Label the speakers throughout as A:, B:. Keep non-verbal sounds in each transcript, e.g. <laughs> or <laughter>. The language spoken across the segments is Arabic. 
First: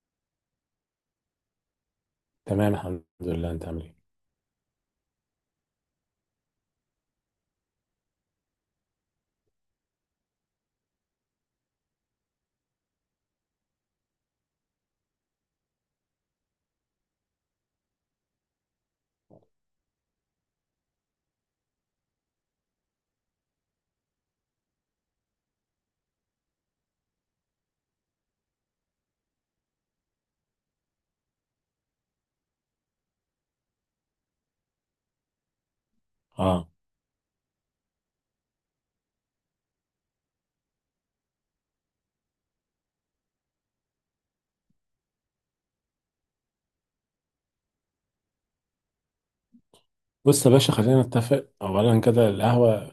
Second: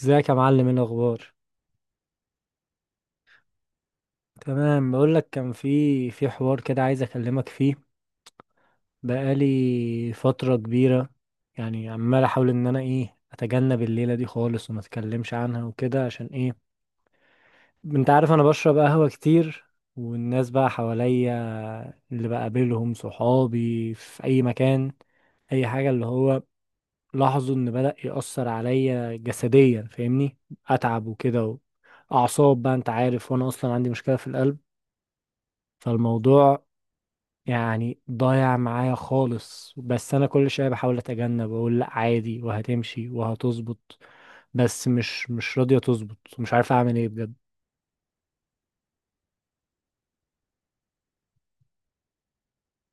A: ازيك يا معلم، ايه الاخبار؟
B: تمام، الحمد لله. انت عامل ايه؟
A: تمام، بقول لك كان في حوار كده عايز اكلمك فيه. بقالي فتره كبيره. يعني عمال احاول ان انا ايه اتجنب الليله دي خالص وما اتكلمش عنها وكده، عشان ايه؟ انت عارف انا بشرب قهوه كتير، والناس بقى حواليا، اللي بقابلهم صحابي في اي مكان، اي حاجه، اللي هو لاحظوا ان بدأ يأثر عليا جسديا، فاهمني؟ اتعب وكده، اعصاب بقى، انت عارف، وانا اصلا عندي مشكله في القلب. فالموضوع
B: اه.
A: يعني ضايع معايا خالص، بس انا كل شويه بحاول اتجنب واقول لا عادي وهتمشي وهتظبط. بس مش راضيه تظبط، ومش عارف اعمل ايه بجد.
B: بص يا باشا، خلينا نتفق اولا كده. القهوه،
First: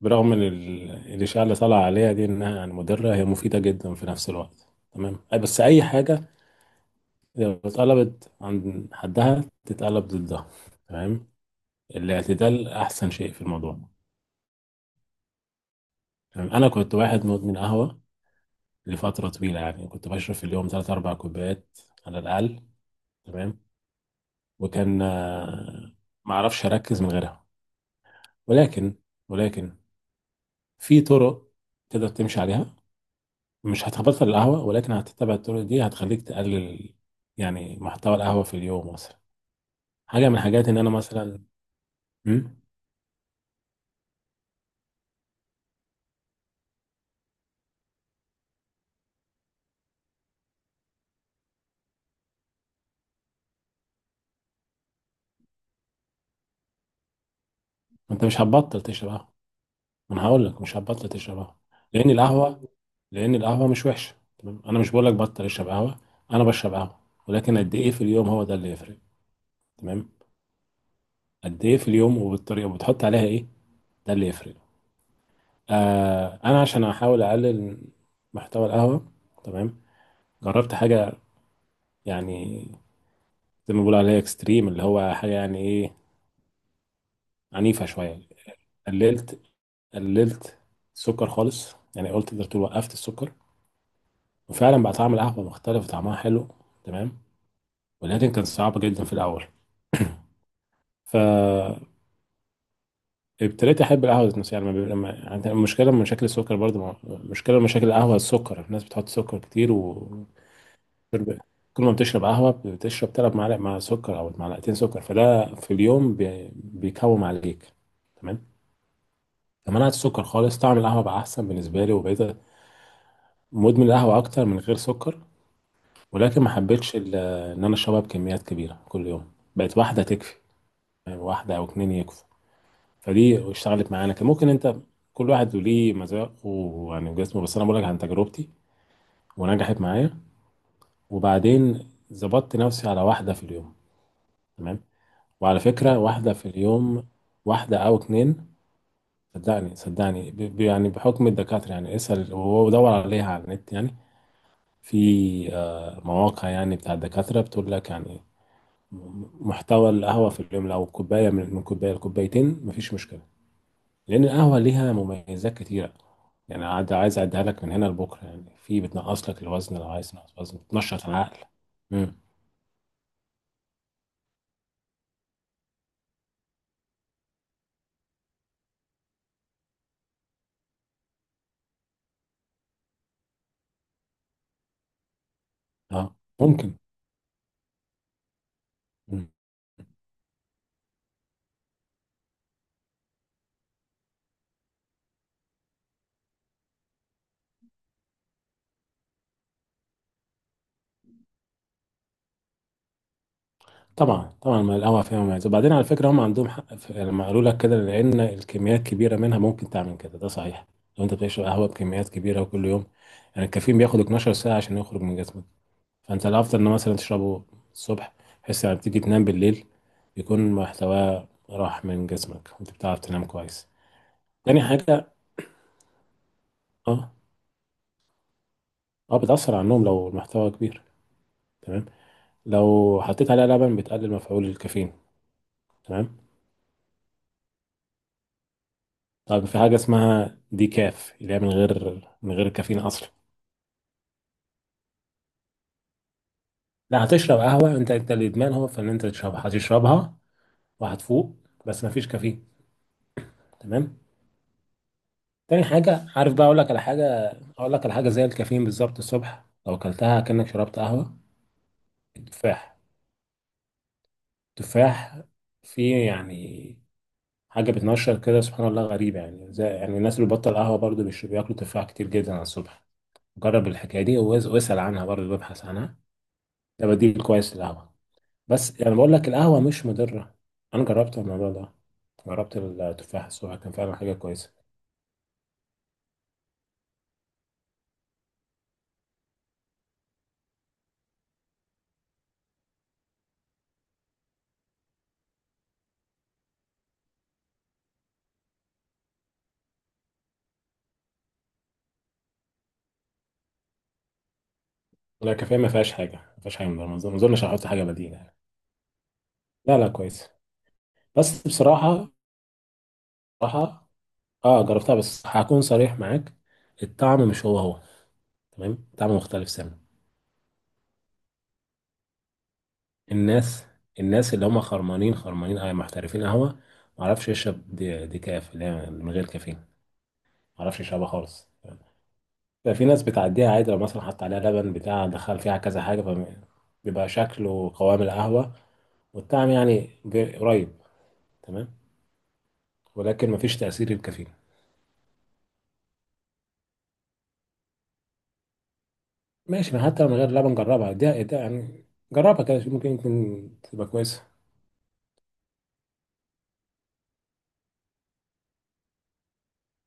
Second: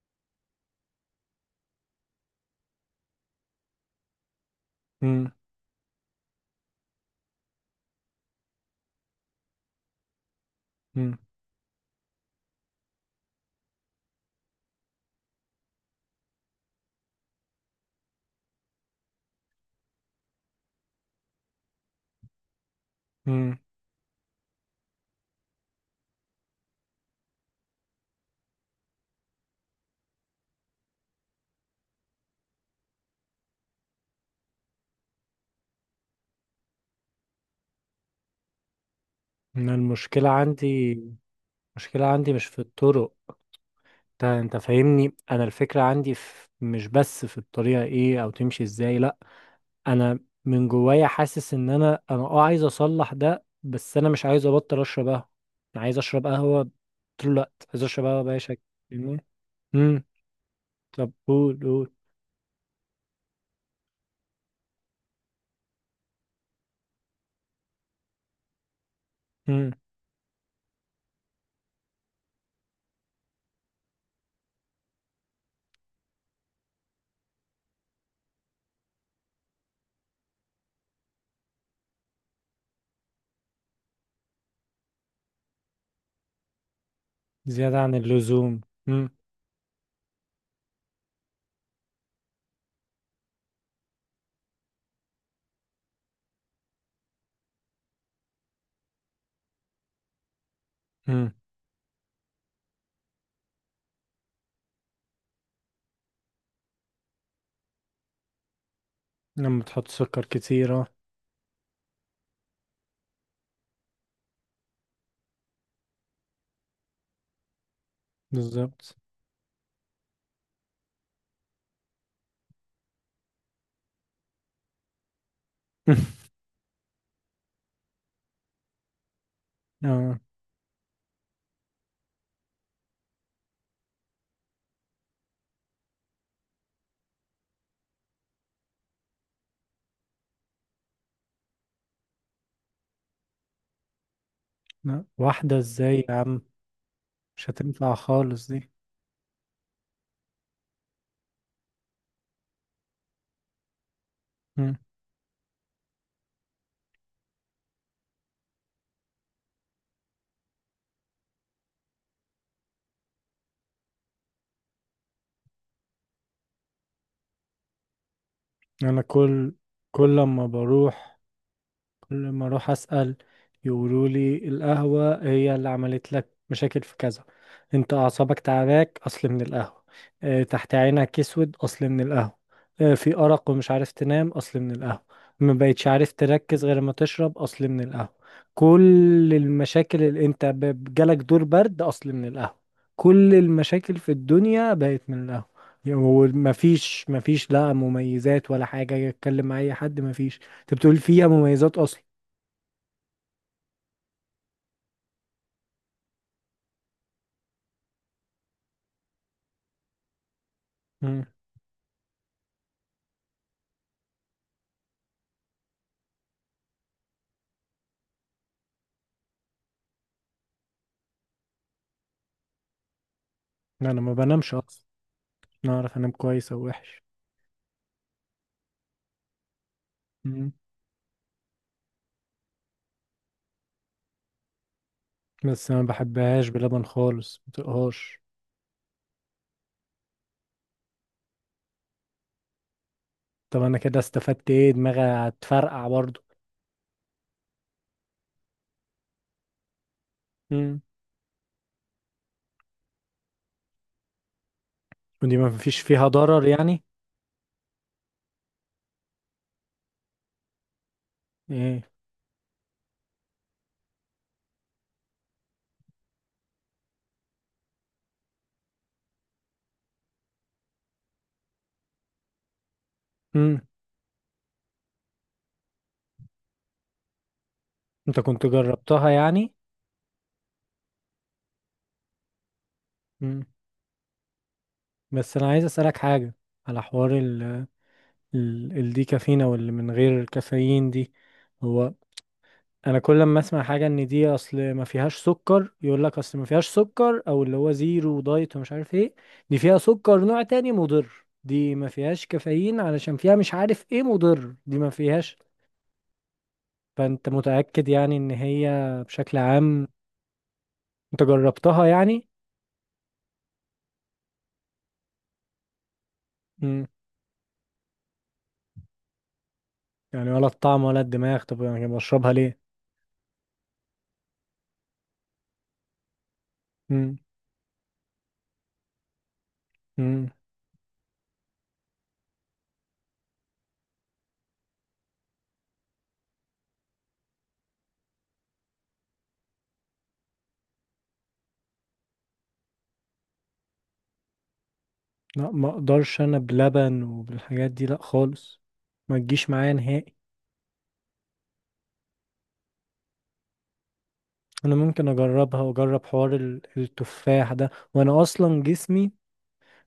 B: برغم ان الاشاعه اللي طالعه عليها دي انها يعني مضره، هي مفيده جدا في نفس الوقت. تمام.
A: مم.
B: بس اي حاجه لو اتقلبت عند حدها تتقلب ضدها.
A: مم.
B: تمام. الاعتدال احسن شيء في الموضوع. تمام. انا كنت واحد مدمن قهوه لفتره طويله، يعني كنت بشرب في اليوم 3 4 كوبايات على الاقل.
A: مم.
B: تمام. وكان ما اعرفش اركز من غيرها، ولكن ولكن في طرق تقدر تمشي عليها. مش هتبطل القهوة، ولكن هتتبع الطرق دي هتخليك تقلل يعني محتوى القهوة في اليوم مثلا.
A: انا، المشكله
B: حاجة من الحاجات إن أنا
A: عندي،
B: مثلا.
A: المشكله عندي مش في
B: مم؟
A: الطرق. انت فاهمني؟ انا الفكره عندي في، مش بس في الطريقه ايه او تمشي ازاي، لا. انا، من جوايا حاسس ان انا عايز اصلح ده، بس انا مش عايز ابطل اشرب قهوه. انا عايز اشرب قهوه، طول الوقت عايز اشرب قهوه
B: أنت
A: باي
B: مش
A: شكل.
B: هتبطل تشرب
A: فاهمني؟
B: قهوة.
A: امم.
B: ما أنا هقول لك مش هتبطل
A: طب
B: تشرب قهوة.
A: قول قول.
B: لأن القهوة لأن القهوة مش وحشة. تمام، أنا مش بقول لك بطل اشرب قهوة. أنا بشرب قهوة، ولكن قد إيه في اليوم، هو ده اللي يفرق.
A: امم.
B: تمام. قد إيه في اليوم، وبالطريقة، وبتحط عليها إيه، ده اللي يفرق. أنا عشان أحاول أقلل محتوى القهوة، تمام، جربت حاجة يعني زي ما بيقول عليها اكستريم، اللي هو حاجة يعني ايه،
A: زياده
B: عنيفة
A: عن
B: شوية.
A: اللزوم. امم.
B: قللت قللت السكر خالص. يعني قلت، تقدر تقول وقفت السكر، وفعلا بقى طعم القهوة مختلف وطعمها حلو. تمام. ولكن كان صعب جدا في الأول. <clears throat>
A: امم.
B: فابتديت أحب القهوة ذات نفسها. يعني ما بي- ما- يعني المشكلة من مشاكل السكر برضه، مشكلة من مشاكل القهوة السكر، الناس بتحط سكر
A: لما
B: كتير
A: تحط
B: و
A: سكر كتير، اه.
B: شرب- كل ما بتشرب قهوة بتشرب تلات معالق مع سكر أو معلقتين سكر، فده في اليوم بيكوم عليك. تمام.
A: بالظبط.
B: منعت السكر خالص، طعم القهوة بقى أحسن بالنسبة لي، وبقيت مدمن القهوة أكتر من غير سكر.
A: <laughs>
B: ولكن ما حبيتش إن أنا أشربها بكميات كبيرة كل يوم. بقت واحدة
A: اه.
B: تكفي، يعني واحدة أو اتنين يكفوا. فدي اشتغلت معانا. كان ممكن أنت، كل واحد له ليه مذاقه ويعني وجسمه، بس أنا بقول لك عن تجربتي، ونجحت معايا. وبعدين ظبطت نفسي على واحدة في اليوم. تمام.
A: لا، واحده
B: وعلى فكرة،
A: ازاي يا
B: واحدة
A: عم؟
B: في اليوم،
A: مش
B: واحدة
A: هتنفع
B: أو
A: خالص
B: اتنين.
A: دي.
B: صدقني، يعني بحكم الدكاترة، يعني اسأل ودور عليها على النت. يعني
A: امم.
B: في مواقع يعني بتاع الدكاترة بتقول لك يعني محتوى القهوة في اليوم لو كوباية، من كوباية لكوبايتين، مفيش مشكلة. لأن القهوة ليها مميزات كتيرة، يعني عايز أعدها لك من هنا لبكرة. يعني في،
A: انا
B: بتنقص لك
A: كل
B: الوزن لو عايز
A: كل
B: تنقص
A: لما
B: وزن، بتنشط
A: بروح
B: العقل.
A: كل
B: مم.
A: ما اروح اسال، يقولوا لي القهوه هي اللي عملت لك مشاكل في كذا. انت اعصابك تعباك، اصل من القهوه. اه، تحت عينك اسود، اصل من القهوه. اه، في ارق ومش عارف تنام، اصل من القهوه. ما بقتش عارف
B: اه،
A: تركز
B: ممكن.
A: غير ما تشرب، اصل من القهوه.
B: مم.
A: كل المشاكل اللي انت جالك دور برد، اصل من القهوه. كل المشاكل في الدنيا بقت من القهوه. ومفيش مفيش لا مميزات ولا حاجة يتكلم مع أي حد مفيش. انت بتقول فيها مميزات اصلا؟
B: طبعا طبعا، ما القهوة فيها مميزات. وبعدين على فكرة، هم عندهم حق، في يعني لما قالوا لك كده، لأن الكميات كبيرة منها ممكن تعمل كده، ده صحيح. لو أنت
A: مم.
B: بتشرب قهوة بكميات كبيرة وكل يوم، يعني الكافيين بياخد 12 ساعة عشان يخرج من جسمك. فانت الافضل ان مثلا تشربه الصبح، بحيث لما بتيجي تنام بالليل يكون محتواه راح من جسمك وانت بتعرف تنام كويس.
A: لا، انا ما بنامش
B: تاني
A: اصلا.
B: حاجه.
A: انا اعرف انام كويس او وحش.
B: اه. اه، بتاثر على النوم لو المحتوى
A: مم.
B: كبير. تمام. لو حطيت عليها لبن بتقلل مفعول الكافيين.
A: بس انا ما
B: تمام.
A: بحبهاش بلبن خالص، ما طيقهاش.
B: طب في حاجه اسمها دي كاف، اللي هي من غير كافيين اصلا.
A: طب انا كده استفدت ايه، دماغي هتفرقع برضو.
B: لا، هتشرب قهوه. انت الادمان هو في ان انت تشربها، هتشربها
A: مم.
B: وهتفوق بس مفيش كافيين. تمام.
A: ودي ما
B: تاني
A: فيش
B: حاجة،
A: فيها
B: عارف بقى
A: ضرر
B: أقول لك على
A: يعني؟
B: حاجة أقول لك على حاجة زي الكافيين بالظبط الصبح لو أكلتها كأنك شربت قهوة.
A: ايه؟
B: التفاح. التفاح فيه يعني حاجة بتنشر كده، سبحان الله، غريبة. يعني زي يعني الناس اللي بتبطل قهوة برضو بياكلوا تفاح كتير جدا على الصبح.
A: مم.
B: جرب الحكاية دي، واسأل عنها برضو، وابحث عنها. ده بديل كويس للقهوة.
A: انت كنت
B: بس يعني
A: جربتها
B: بقول لك
A: يعني؟
B: القهوة مش مضرة. أنا جربت الموضوع ده، جربت التفاح
A: مم.
B: الصبح كان فعلا حاجة كويسة.
A: بس انا عايز اسالك حاجه، على حوار ال ال الديكافينا واللي من غير كافيين دي. هو انا كل ما اسمع حاجه ان دي اصل ما فيهاش سكر، يقول لك اصل ما فيهاش سكر او اللي هو زيرو دايت ومش عارف ايه، دي فيها سكر نوع تاني مضر، دي ما فيهاش كافيين علشان فيها مش عارف ايه مضر، دي ما
B: لا،
A: فيهاش.
B: الكافيين ما فيهاش حاجة، ما فيهاش حاجة مضرة. ما
A: فانت
B: أظنش هحط حاجة
A: متاكد
B: بديلة
A: يعني ان
B: يعني.
A: هي بشكل
B: لا
A: عام؟
B: لا، كويس.
A: انت
B: بس
A: جربتها
B: بصراحة
A: يعني؟
B: بصراحة اه جربتها، بس هكون صريح معاك،
A: امم.
B: الطعم مش هو هو. تمام، طعم مختلف سنة.
A: يعني ولا الطعم ولا الدماغ، طب يعني بشربها ليه؟
B: الناس الناس اللي هم خرمانين، خرمانين محترفين قهوة،
A: امم.
B: معرفش يشرب دي كاف اللي هي من غير كافيين،
A: امم.
B: معرفش يشربها خالص. ففي ناس بتعديها عادي، لو مثلا حط عليها لبن بتاع دخل فيها كذا حاجة بيبقى شكل وقوام القهوة والطعم يعني قريب. تمام. ولكن مفيش تأثير الكافيين.
A: لا، ما اقدرش انا بلبن وبالحاجات دي، لا خالص. ما تجيش معايا
B: ماشي، ما حتى من
A: نهائي.
B: غير لبن نجربها، ده يعني، جربها كده شوف، ممكن يمكن تبقى كويسة.
A: انا ممكن اجربها واجرب حوار التفاح ده، وانا اصلا جسمي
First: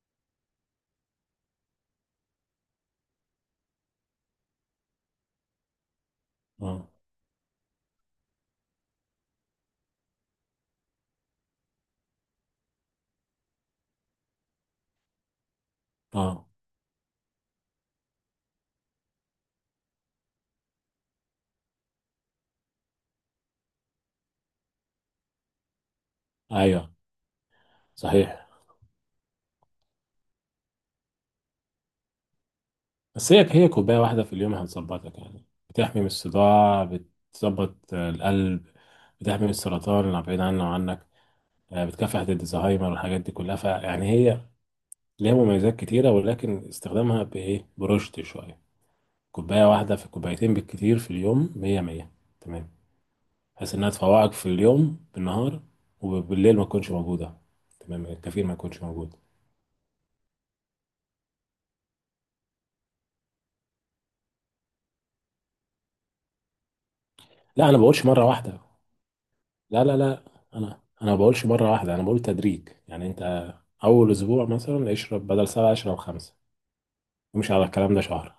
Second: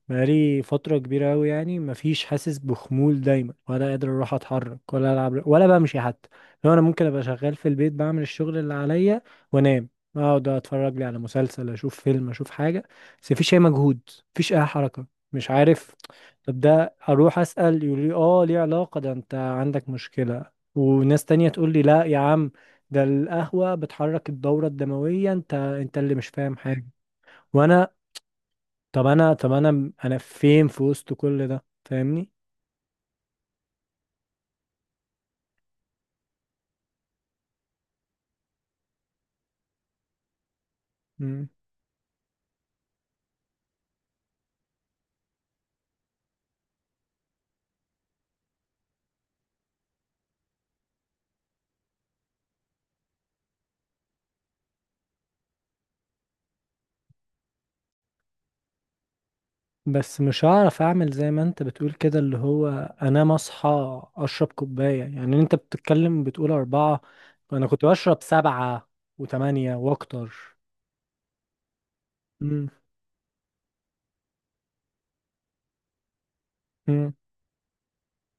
A: بقالي فترة كبيرة أوي يعني، مفيش، حاسس بخمول دايما، ولا قادر أروح أتحرك ولا ألعب ولا بمشي حتى. لو أنا
B: اه،
A: ممكن أبقى شغال في البيت، بعمل الشغل اللي عليا وأنام، أقعد أتفرج لي على مسلسل، أشوف فيلم، أشوف حاجة. بس مفيش أي مجهود، مفيش أي حركة، مش عارف.
B: اه،
A: طب ده أروح أسأل يقول لي آه ليه علاقة، ده أنت عندك مشكلة، وناس تانية تقول لي لا يا عم، ده القهوة بتحرك الدورة الدموية، أنت اللي مش فاهم حاجة.
B: ايوه،
A: وانا،
B: صحيح.
A: طب انا فين في وسط كل ده، فاهمني؟
B: بس هي كوباية واحدة في اليوم هتظبطك، يعني بتحمي من الصداع، بتظبط القلب، بتحمي من السرطان اللي بعيد عنه وعنك،
A: مم.
B: بتكافح ضد الزهايمر والحاجات دي كلها. فيعني هي ليها مميزات كتيرة، ولكن استخدامها بإيه برشد شوية. كوباية واحدة في كوبايتين بالكتير في اليوم مية مية. تمام. بحيث انها تفوقك في اليوم بالنهار، وبالليل ما تكونش موجوده. تمام، الكافيين ما يكونش موجود.
A: بس مش هعرف اعمل زي ما انت بتقول كده، اللي هو انام، اصحى اشرب كوباية، يعني انت بتتكلم بتقول 4.
B: لا،
A: انا
B: انا ما
A: كنت
B: بقولش
A: بشرب
B: مره واحده.
A: 7 و8
B: لا لا لا،
A: واكتر.
B: انا ما بقولش مره واحده. انا بقول تدريج
A: مم.
B: يعني. انت اول اسبوع مثلا اشرب بدل سبعه اشرب خمسه.
A: مم.
B: امشي على الكلام ده شهر.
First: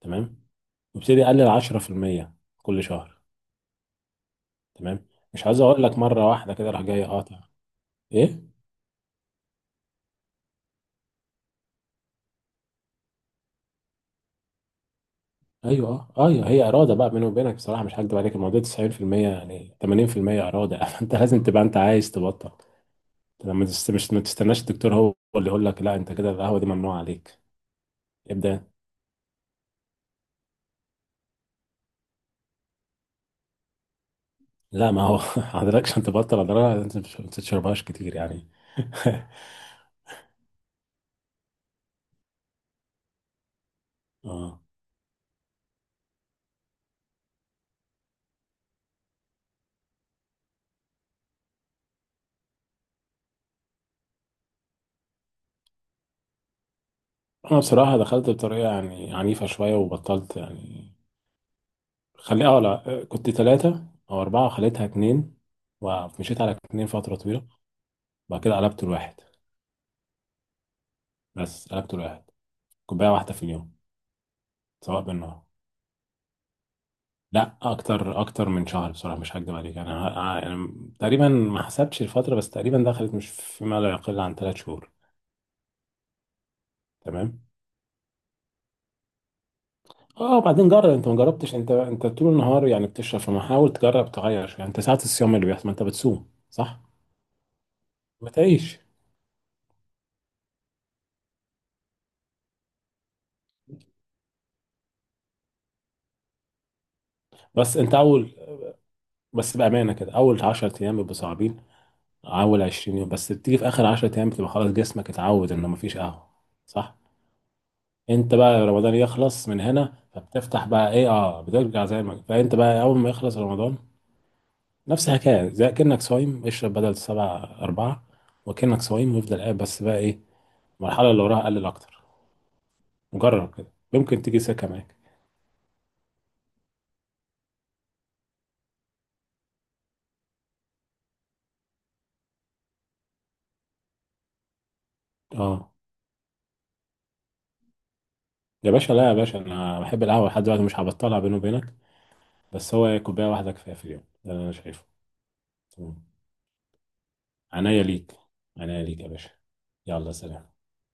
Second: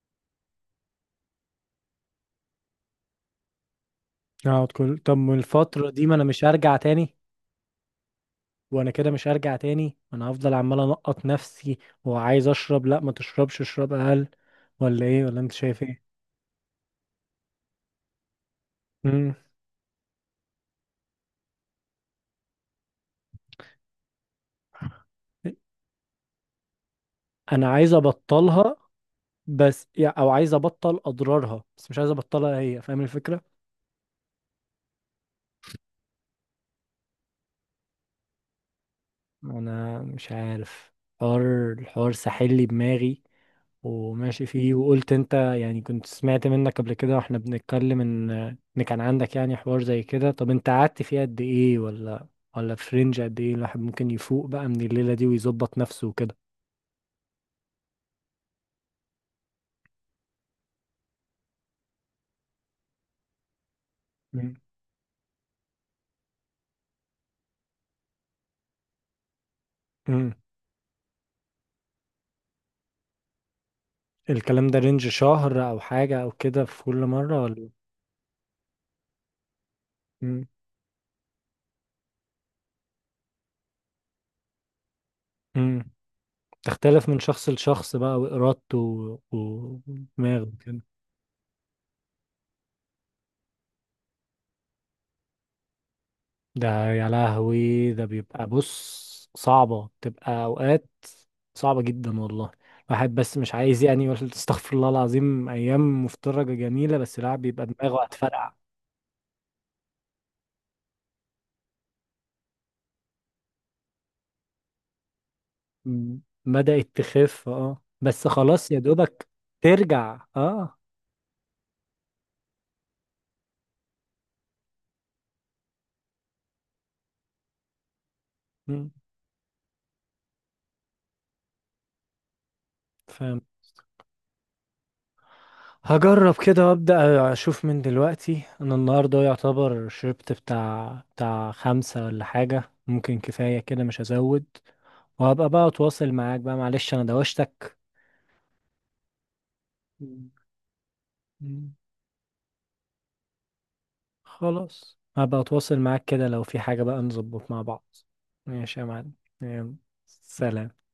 B: تمام. وابتدي اقلل 10% كل شهر.
A: اقعد كل
B: تمام.
A: طب
B: مش عايز اقول
A: والفترة
B: لك
A: دي، ما انا
B: مره
A: مش
B: واحده كده
A: هرجع
B: راح جاي
A: تاني.
B: قاطع. ايه.
A: وانا كده مش هرجع تاني، وانا هفضل عمال انقط نفسي، وعايز اشرب، لا ما تشربش اشرب اقل، ولا ايه، ولا انت شايف ايه؟
B: ايوه. اه، ايوه، هي اراده بقى بيني وبينك. بصراحه مش هكدب عليك، الموضوع 90%،
A: مم.
B: يعني 80% اراده. <laughs> انت لازم تبقى انت عايز تبطل. أنت لما تست... مش ما تستناش الدكتور هو اللي يقول لك لا انت كده القهوه دي ممنوع عليك.
A: انا عايز
B: ابدا.
A: ابطلها. بس او عايز ابطل اضرارها، بس مش عايز ابطلها هي، فاهم الفكره؟
B: لا ما هو، <laughs> حضرتك عشان تبطل اضرارها انت ما تشربهاش كتير يعني. <laughs>
A: انا مش عارف. الحوار ساحل لي دماغي، وماشي
B: اه،
A: فيه، وقلت انت يعني كنت سمعت منك قبل كده واحنا بنتكلم ان، ان كان عندك يعني حوار زي كده، طب انت قعدت فيه قد ايه، ولا ولا في رينج قد ايه الواحد ممكن يفوق بقى من الليله دي ويظبط نفسه وكده؟
B: انا بصراحه دخلت بطريقه يعني عنيفه شويه وبطلت يعني. خلي اه لا، كنت ثلاثه او اربعه،
A: مم.
B: خليتها اتنين. ومشيت على اتنين فتره طويله. بعد كده قلبت الواحد،
A: مم.
B: بس قلبت الواحد، كوبايه واحده في اليوم،
A: الكلام ده
B: سواء
A: رينج
B: بالنهار.
A: شهر او حاجه او كده في كل مره،
B: لا،
A: ولا؟
B: اكتر من شهر. بصراحه مش هكدب عليك، يعني انا ه-
A: مم.
B: أنا تقريبا ما حسبتش الفتره، بس تقريبا دخلت مش فيما لا يقل عن ثلاث شهور.
A: مم. تختلف من
B: تمام.
A: شخص لشخص بقى، وإرادته
B: اه
A: ودماغه
B: وبعدين
A: كده.
B: جرب انت، ما جربتش انت طول النهار يعني بتشرب، فما حاول تجرب تغير شويه. انت ساعات الصيام اللي بيحصل، ما انت بتصوم
A: ده
B: صح،
A: يا لهوي، ده
B: ما
A: بيبقى،
B: تعيش.
A: بص، صعبة بتبقى أوقات، صعبة جدا والله. الواحد بس مش عايز يعني يقول <laughs> استغفر الله العظيم، أيام مفترجة جميلة، بس لا بيبقى
B: بس انت
A: دماغه
B: اول
A: هتفرقع.
B: بس بامانه كده، اول 10 ايام بيبقوا صعبين، اول 20 يوم، بس بتيجي في اخر 10 ايام بتبقى خلاص جسمك اتعود انه ما فيش
A: م-
B: قهوه.
A: بدأت
B: صح.
A: تخف، اه، بس
B: انت بقى
A: خلاص يا
B: رمضان
A: دوبك.
B: يخلص من هنا،
A: ترجع،
B: فبتفتح
A: اه.
B: بقى ايه اه بترجع زي ما، فانت بقى اول ما يخلص رمضان نفس الحكايه، زي كأنك صايم، اشرب بدل سبعة أربعة، وكأنك
A: م.
B: صايم، وافضل قاعد بس بقى ايه المرحله اللي وراها قلل اكتر.
A: فاهم.
B: جرب كده يمكن تيجي سكه معاك.
A: هجرب كده وابدا اشوف من دلوقتي، انا النهارده يعتبر شربت بتاع 5 ولا حاجة، ممكن كفاية كده مش هزود. وهبقى بقى
B: اه
A: اتواصل معاك بقى، معلش انا دوشتك.
B: يا باشا، لا يا باشا، انا بحب القهوه
A: مم.
B: لحد دلوقتي، مش هبطلها بيني وبينك.
A: مم.
B: بس هو إيه، كوبايه واحده كفايه في اليوم، ده اللي انا شايفه.
A: خلاص، هبقى اتواصل معاك
B: تمام.
A: كده، لو في حاجة بقى نظبط مع
B: عناية
A: بعض.
B: ليك.
A: ماشي
B: عناية
A: يا
B: ليك يا
A: معلم.
B: باشا.
A: يلا،
B: يلا، سلام.
A: سلام.